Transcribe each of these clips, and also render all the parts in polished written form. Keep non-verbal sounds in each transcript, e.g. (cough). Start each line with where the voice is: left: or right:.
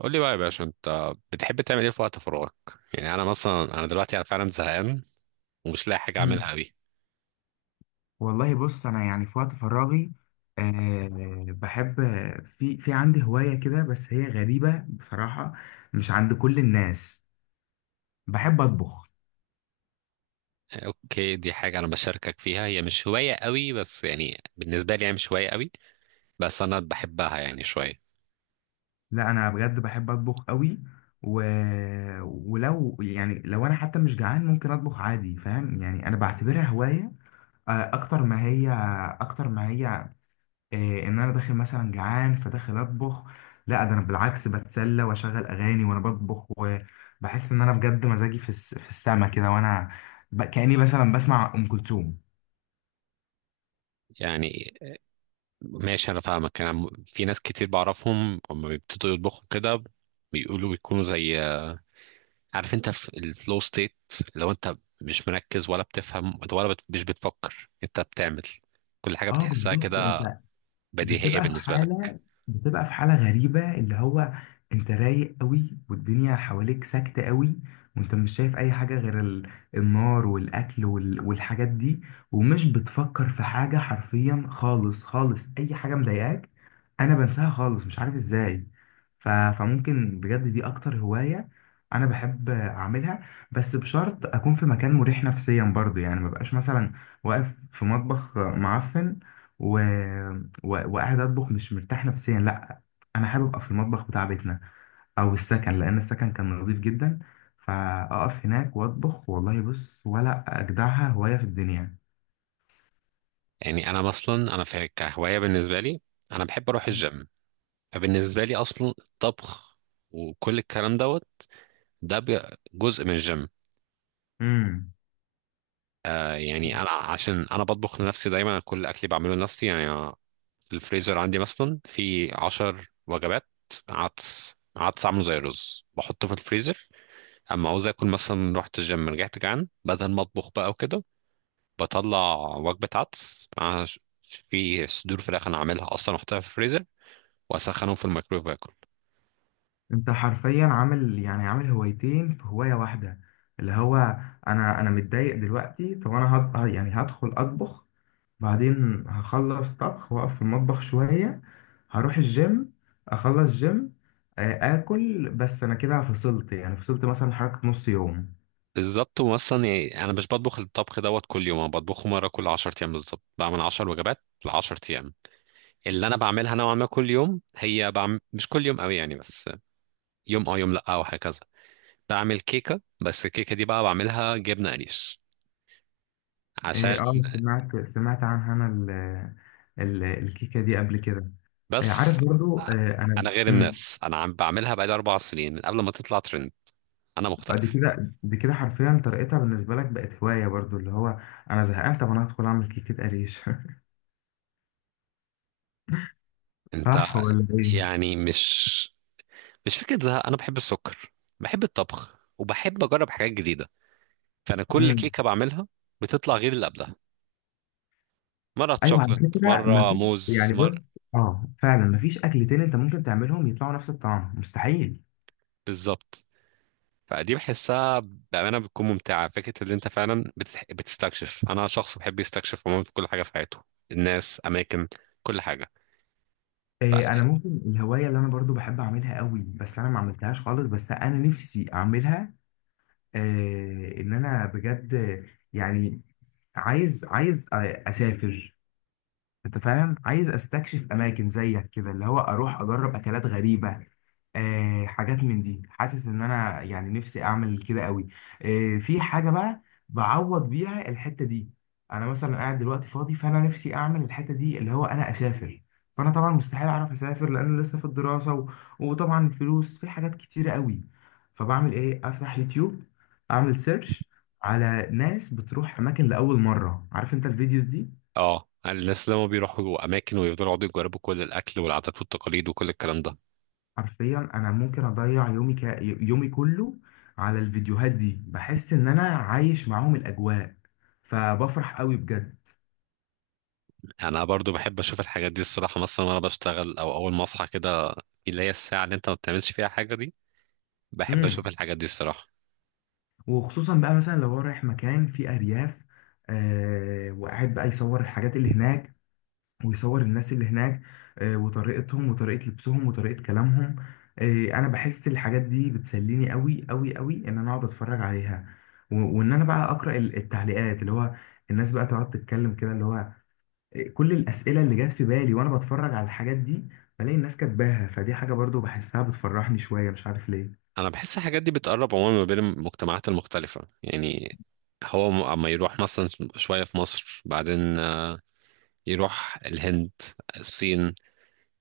right: قول لي بقى يا باشا، انت بتحب تعمل ايه في وقت فراغك؟ يعني انا مثلا انا دلوقتي انا فعلا زهقان، ومش لاقي حاجه
left: مم.
right: اعملها قوي.
left: والله بص انا يعني في وقت فراغي بحب. في عندي هواية كده، بس هي غريبة بصراحة، مش عند كل الناس. بحب اطبخ.
right: اوكي، دي حاجه انا بشاركك فيها، هي مش هوايه قوي، بس يعني بالنسبه لي هي مش هوايه قوي، بس انا بحبها يعني شويه.
left: لا انا بجد بحب اطبخ قوي. و... ولو يعني لو انا حتى مش جعان ممكن اطبخ عادي، فاهم يعني؟ انا بعتبرها هواية. آه، اكتر ما هي اكتر ما هي إيه؟ ان انا داخل مثلا جعان فداخل اطبخ، لا. ده انا بالعكس بتسلى واشغل اغاني وانا بطبخ، وبحس ان انا بجد مزاجي في السما كده، وانا كاني مثلا بسمع ام كلثوم.
right: يعني ماشي، انا فاهمك، في ناس كتير بعرفهم اما بيبتدوا يطبخوا كده، بيقولوا بيكونوا زي، عارف انت في الفلو ستيت، لو انت مش مركز ولا بتفهم ولا مش بتفكر، انت بتعمل كل حاجه
left: اه
right: بتحسها
left: بالظبط.
right: كده
left: انت
right: بديهيه
left: بتبقى في
right: بالنسبه لك.
left: حالة بتبقى في حالة غريبة، اللي هو انت رايق قوي والدنيا حواليك ساكتة قوي، وانت مش شايف اي حاجة غير النار والاكل والحاجات دي، ومش بتفكر في حاجة حرفيا خالص، خالص اي حاجة مضايقاك انا بنساها خالص، مش عارف ازاي. فممكن بجد دي اكتر هواية انا بحب اعملها. بس بشرط اكون في مكان مريح نفسيا برضه، يعني مبقاش مثلا واقف في مطبخ معفن و... وقاعد اطبخ مش مرتاح نفسيا، لا. انا حابب ابقى في المطبخ بتاع بيتنا او السكن، لان السكن كان نظيف جدا. فاقف هناك واطبخ، والله بص ولا اجدعها هوايه في الدنيا.
right: يعني انا اصلا انا في كهوايه بالنسبه لي، انا بحب اروح الجيم، فبالنسبه لي اصلا الطبخ وكل الكلام دوت ده جزء من الجيم.
left: امم
right: يعني انا عشان انا بطبخ لنفسي دايما، كل اكلي بعمله لنفسي يعني أنا في الفريزر عندي مثلا في عشر وجبات. عدس عدس عامله زي الرز بحطه في الفريزر، اما عاوز اكل مثلا رحت الجيم رجعت جعان، بدل ما اطبخ بقى وكده بطلع وجبه عدس مع في صدور فراخ انا عاملها اصلا احطها في الفريزر واسخنهم في الميكرويف واكل.
left: انت حرفيا عامل يعني عامل هوايتين في هوايه واحده، اللي هو انا متضايق دلوقتي، طب انا يعني هدخل اطبخ، بعدين هخلص طبخ واقف في المطبخ شوية، هروح الجيم، اخلص جيم، اكل. بس انا كده فصلت، يعني فصلت مثلا حركة نص يوم.
right: بالظبط، واصلا يعني انا مش بطبخ الطبخ دوت كل يوم، انا بطبخه مره كل 10 ايام، بالظبط بعمل 10 وجبات ل 10 ايام. اللي انا بعملها نوعا ما كل يوم، هي بعمل مش كل يوم قوي يعني، بس يوم اه يوم لا او هكذا. بعمل كيكه، بس الكيكه دي بقى بعملها جبنه قريش
left: اه
right: عشان
left: سمعت عنها انا ال ال الكيكة دي قبل كده. عارف
right: بس.
left: برضو. آه،
right: انا
left: انا
right: غير الناس، انا عم بعملها بقالي اربع سنين من قبل ما تطلع ترند. انا
left: دي
right: مختلف.
left: كده دي كده حرفيا طريقتها بالنسبة لك بقت هواية برضو، اللي هو انا زهقان، طب انا هدخل اعمل كيكة قريش (laughs)
right: انت
left: صح ولا ايه؟
right: يعني مش فكرة زهق، أنا بحب السكر، بحب الطبخ وبحب أجرب حاجات جديدة. فأنا كل
left: مم.
right: كيكة بعملها بتطلع غير اللي قبلها، مرة
left: ايوه على
right: شوكلت
left: فكره،
right: مرة
left: مفيش
right: موز
left: يعني
right: مرة.
left: بص، اه فعلا مفيش اكلتين انت ممكن تعملهم يطلعوا نفس الطعم، مستحيل.
right: بالظبط. فدي بحسها بأمانة بتكون ممتعة، فكرة اللي أنت فعلا بتستكشف. أنا شخص بحب يستكشف عموما في كل حاجة في حياته، الناس، أماكن، كل حاجة. ف...
left: إيه، انا ممكن الهوايه اللي انا برضو بحب اعملها قوي، بس انا ما عملتهاش خالص، بس انا نفسي اعملها، إيه ان انا بجد يعني عايز اسافر. انت فاهم؟ عايز استكشف اماكن زيك كده، اللي هو اروح اجرب اكلات غريبه، آه حاجات من دي. حاسس ان انا يعني نفسي اعمل كده قوي. آه، في حاجه بقى بعوض بيها الحته دي. انا مثلا قاعد دلوقتي فاضي، فانا نفسي اعمل الحته دي اللي هو انا اسافر، فانا طبعا مستحيل اعرف اسافر لان لسه في الدراسه وطبعا الفلوس في حاجات كتيره قوي. فبعمل ايه؟ افتح يوتيوب، اعمل سيرش على ناس بتروح اماكن لاول مره، عارف انت الفيديوز دي.
right: اه الناس لما بيروحوا أماكن ويفضلوا يقعدوا يجربوا كل الأكل والعادات والتقاليد وكل الكلام ده.
left: حرفيا انا ممكن اضيع يومي، يومي كله على الفيديوهات دي. بحس ان انا عايش معاهم الاجواء، فبفرح قوي بجد.
right: أنا برضو بحب أشوف الحاجات دي الصراحة، مثلا وأنا بشتغل أو أول ما أصحى كده، اللي هي الساعة اللي انت ما بتعملش فيها حاجة دي، بحب اشوف
left: امم
right: الحاجات دي الصراحة.
left: وخصوصا بقى مثلا لو هو رايح مكان فيه ارياف، آه، وقاعد بقى يصور الحاجات اللي هناك، ويصور الناس اللي هناك، آه، وطريقتهم وطريقة لبسهم وطريقة كلامهم. آه، انا بحس الحاجات دي بتسليني قوي قوي قوي، ان انا اقعد اتفرج عليها، وان انا بقى اقرا التعليقات، اللي هو الناس بقى تقعد تتكلم كده، اللي هو كل الأسئلة اللي جات في بالي وأنا بتفرج على الحاجات دي، بلاقي الناس كاتباها. فدي حاجة برضو بحسها بتفرحني شوية، مش عارف ليه.
right: انا بحس الحاجات دي بتقرب عموما ما بين المجتمعات المختلفة، يعني هو اما يروح مثلا شوية في مصر، بعدين يروح الهند، الصين،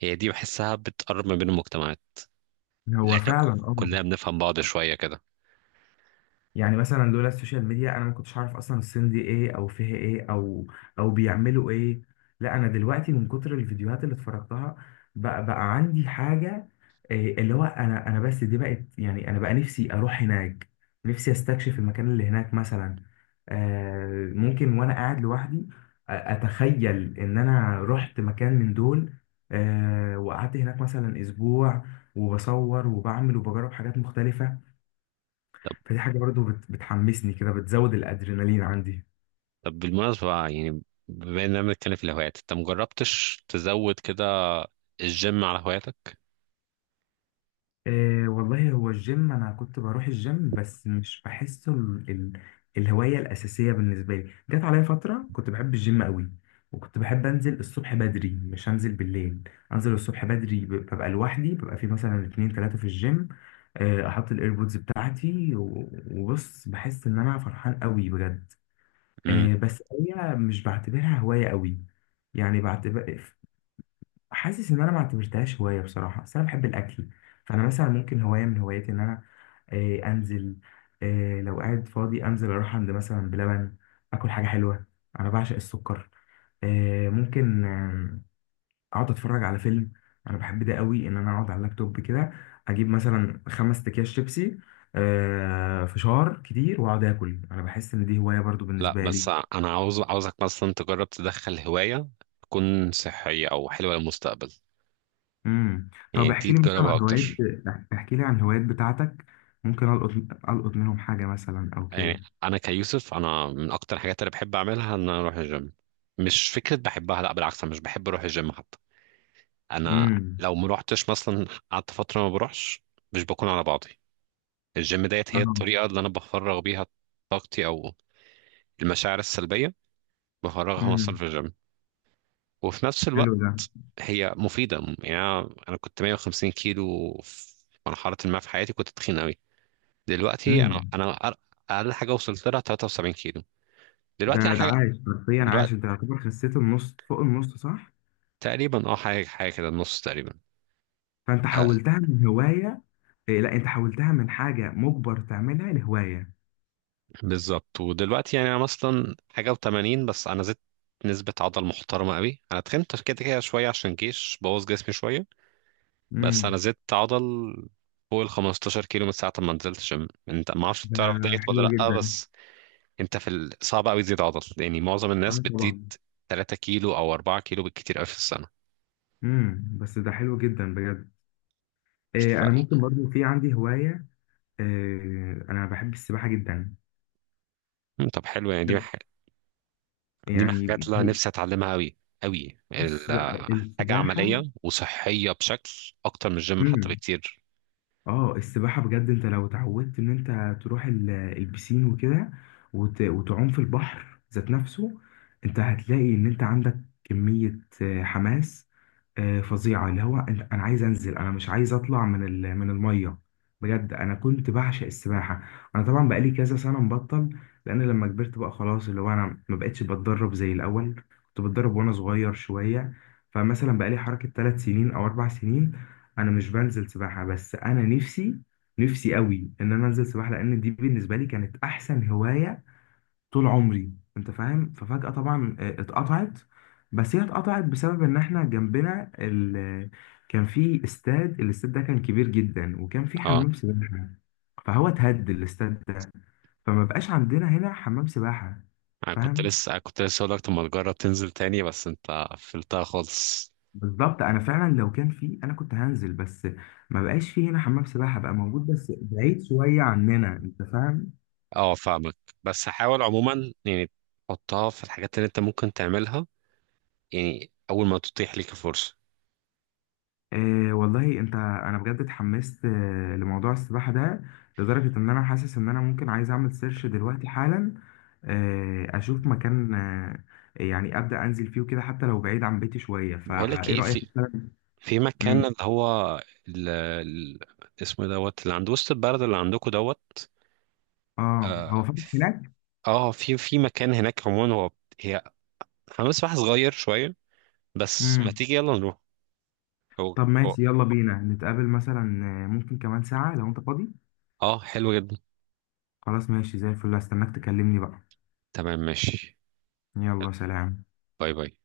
right: هي دي بحسها بتقرب ما بين المجتمعات، لان
left: هو
right: احنا
left: فعلا اه.
right: كلنا بنفهم بعض شوية كده.
left: يعني مثلا لولا السوشيال ميديا انا ما كنتش عارف اصلا الصين دي ايه، او فيها ايه، او بيعملوا ايه. لا انا دلوقتي من كتر الفيديوهات اللي اتفرجتها بقى، عندي حاجة، إيه اللي هو انا بس دي بقت، يعني انا بقى نفسي اروح هناك، نفسي استكشف المكان اللي هناك مثلا. آه، ممكن وانا قاعد لوحدي اتخيل ان انا رحت مكان من دول، آه، وقعدت هناك مثلا اسبوع، وبصور وبعمل وبجرب حاجات مختلفة.
right: طب
left: فدي حاجة برضو بتحمسني كده، بتزود الأدرينالين عندي.
right: طب بالمناسبة بقى، يعني بما اننا بنتكلم في الهوايات، انت مجربتش تزود كده الجيم على هواياتك؟
left: إيه والله هو الجيم، أنا كنت بروح الجيم بس مش بحسه الهواية الأساسية بالنسبة لي. جت عليا فترة كنت بحب الجيم قوي، وكنت بحب أنزل الصبح بدري، مش أنزل بالليل. أنزل الصبح بدري، ببقى لوحدي، ببقى في مثلا اتنين تلاتة في الجيم. آه، أحط الإيربودز بتاعتي وبص، بحس إن أنا فرحان قوي بجد. آه، بس هي مش بعتبرها هواية قوي، يعني بعتبر، حاسس ان انا ما اعتبرتهاش هوايه بصراحه، بس انا بحب الاكل. فانا مثلا ممكن هوايه من هواياتي ان انا، انزل، لو قاعد فاضي انزل اروح عند مثلا بلبن، اكل حاجه حلوه، انا بعشق السكر. آه، ممكن آه، اقعد اتفرج على فيلم. انا بحب ده قوي، ان انا اقعد على اللابتوب كده، اجيب مثلا 5 اكياس شيبسي، فشار كتير، واقعد اكل. انا بحس ان دي هوايه برضو
right: لا،
left: بالنسبه لي.
right: بس انا عاوزك مثلا تجرب تدخل هواية تكون صحية او حلوة للمستقبل،
left: امم
right: يعني
left: طب
right: دي
left: احكي لي مثلا
right: تجربها
left: عن هوايات،
right: اكتر.
left: احكي لي عن الهوايات بتاعتك. ممكن القط، منهم حاجه مثلا او
right: يعني
left: كده.
right: انا كيوسف، انا من اكتر الحاجات اللي بحب اعملها ان انا اروح الجيم، مش فكرة بحبها، لا بالعكس انا مش بحب اروح الجيم حتى، انا
left: امم.
right: لو ما روحتش مثلا قعدت فترة ما بروحش مش بكون على بعضي. الجيم ديت هي
left: اه.
right: الطريقة اللي انا بفرغ بيها طاقتي، او المشاعر السلبية بفرغها مثلا
left: امم.
right: في الجيم. وفي نفس الوقت
left: حلو ده.
right: هي مفيدة، يعني أنا كنت 150 كيلو في مرحلة ما في حياتي، كنت تخين أوي. دلوقتي أنا
left: امم.
right: أنا أر- أقل حاجة وصلت لها 73 كيلو. دلوقتي أنا
left: ده
right: حاجة
left: عايش حرفيا، عايش
right: دلوقتي
left: انت يعتبر خسيت النص، فوق النص صح؟
right: تقريبا، أه، حاجة حاجة كده النص تقريبا.
left: فانت
right: آه
left: حولتها من هوايه، إيه لا انت حولتها من حاجه مجبر تعملها لهوايه.
right: بالظبط، ودلوقتي يعني أنا مثلا حاجة و80 بس، أنا زدت نسبة عضل محترمة أوي، أنا تخنت كده كده شوية عشان جيش بوظ جسمي شوية. بس أنا
left: امم.
right: زدت عضل فوق ال 15 كيلو من ساعة ما نزلت جيم. أنت ما أعرفش
left: ده
right: تعرف دايت ولا
left: حلو
right: لأ،
left: جدا.
right: بس انت صعب قوي تزيد عضل، يعني معظم الناس
left: اه
right: بتزيد
left: طبعا.
right: 3 كيلو او 4 كيلو بالكتير قوي في السنه.
left: امم، بس ده حلو جدا بجد. إيه، انا
right: بالفعل.
left: ممكن برضو في عندي هوايه، إيه، انا بحب السباحه جدا
right: مم، طب حلو، يعني دي من
left: يعني.
right: الحاجات اللي أنا
left: هي-
right: نفسي اتعلمها قوي قوي
left: بص،
right: حاجه
left: السباحة،
right: عمليه وصحيه بشكل اكتر من الجيم حتى
left: مم.
right: بكتير.
left: اه، السباحة بجد، انت لو اتعودت ان انت تروح البسين وكده، وتعوم في البحر ذات نفسه، انت هتلاقي ان انت عندك كمية حماس فظيعة، اللي هو انا عايز انزل، انا مش عايز اطلع من المية. بجد انا كنت بعشق السباحة. انا طبعا بقالي كذا سنة مبطل، لان لما كبرت بقى خلاص، اللي هو انا ما بقتش بتدرب زي الاول. كنت بتدرب وانا صغير شوية. فمثلا بقالي حركة 3 سنين او 4 سنين انا مش بنزل سباحه، بس انا نفسي قوي ان انا انزل سباحه، لان دي بالنسبه لي كانت احسن هوايه طول عمري. انت فاهم؟ ففجاه طبعا اتقطعت. بس هي اتقطعت بسبب ان احنا جنبنا كان في استاد، الاستاد ده كان كبير جدا وكان في
right: اه
left: حمام سباحه، فهو اتهد الاستاد ده، فما بقاش عندنا هنا حمام سباحه.
right: انا كنت
left: فاهم؟
right: لسه أنا كنت لسه اقول لك، طب ما تجرب تنزل تاني، بس انت قفلتها خالص.
left: بالظبط. انا فعلا لو كان في انا كنت هنزل، بس ما بقاش في هنا حمام سباحه بقى موجود، بس بعيد شويه عننا، انت فاهم.
right: اه، فاهمك، بس حاول عموما يعني تحطها في الحاجات اللي انت ممكن تعملها، يعني اول ما تتيح ليك الفرصه.
left: آه والله انت، انا بجد اتحمست آه لموضوع السباحه ده، لدرجه ان انا حاسس ان انا ممكن عايز اعمل سيرش دلوقتي حالا، آه اشوف مكان، آه يعني ابدا انزل فيه وكده، حتى لو بعيد عن بيتي شويه.
right: بقول لك
left: فايه
right: ايه،
left: رايك
right: في
left: مثلا؟
right: في مكان
left: مم.
right: اللي هو ال... ال- اسمه إيه دوت اللي عند وسط البلد اللي عندكم دوت.
left: اه هو
right: اه.
left: فاتح هناك.
right: في مكان هناك عموما، هي حمام سباحة صغير شوية، بس ما
left: امم.
right: تيجي يلا نروح. هو
left: طب
right: هو
left: ماشي، يلا بينا نتقابل مثلا، آه، ممكن كمان ساعه لو انت فاضي.
right: اه حلو جدا.
left: خلاص ماشي زي الفل، هستناك تكلمني بقى.
right: تمام ماشي.
left: يلا سلام.
right: باي باي.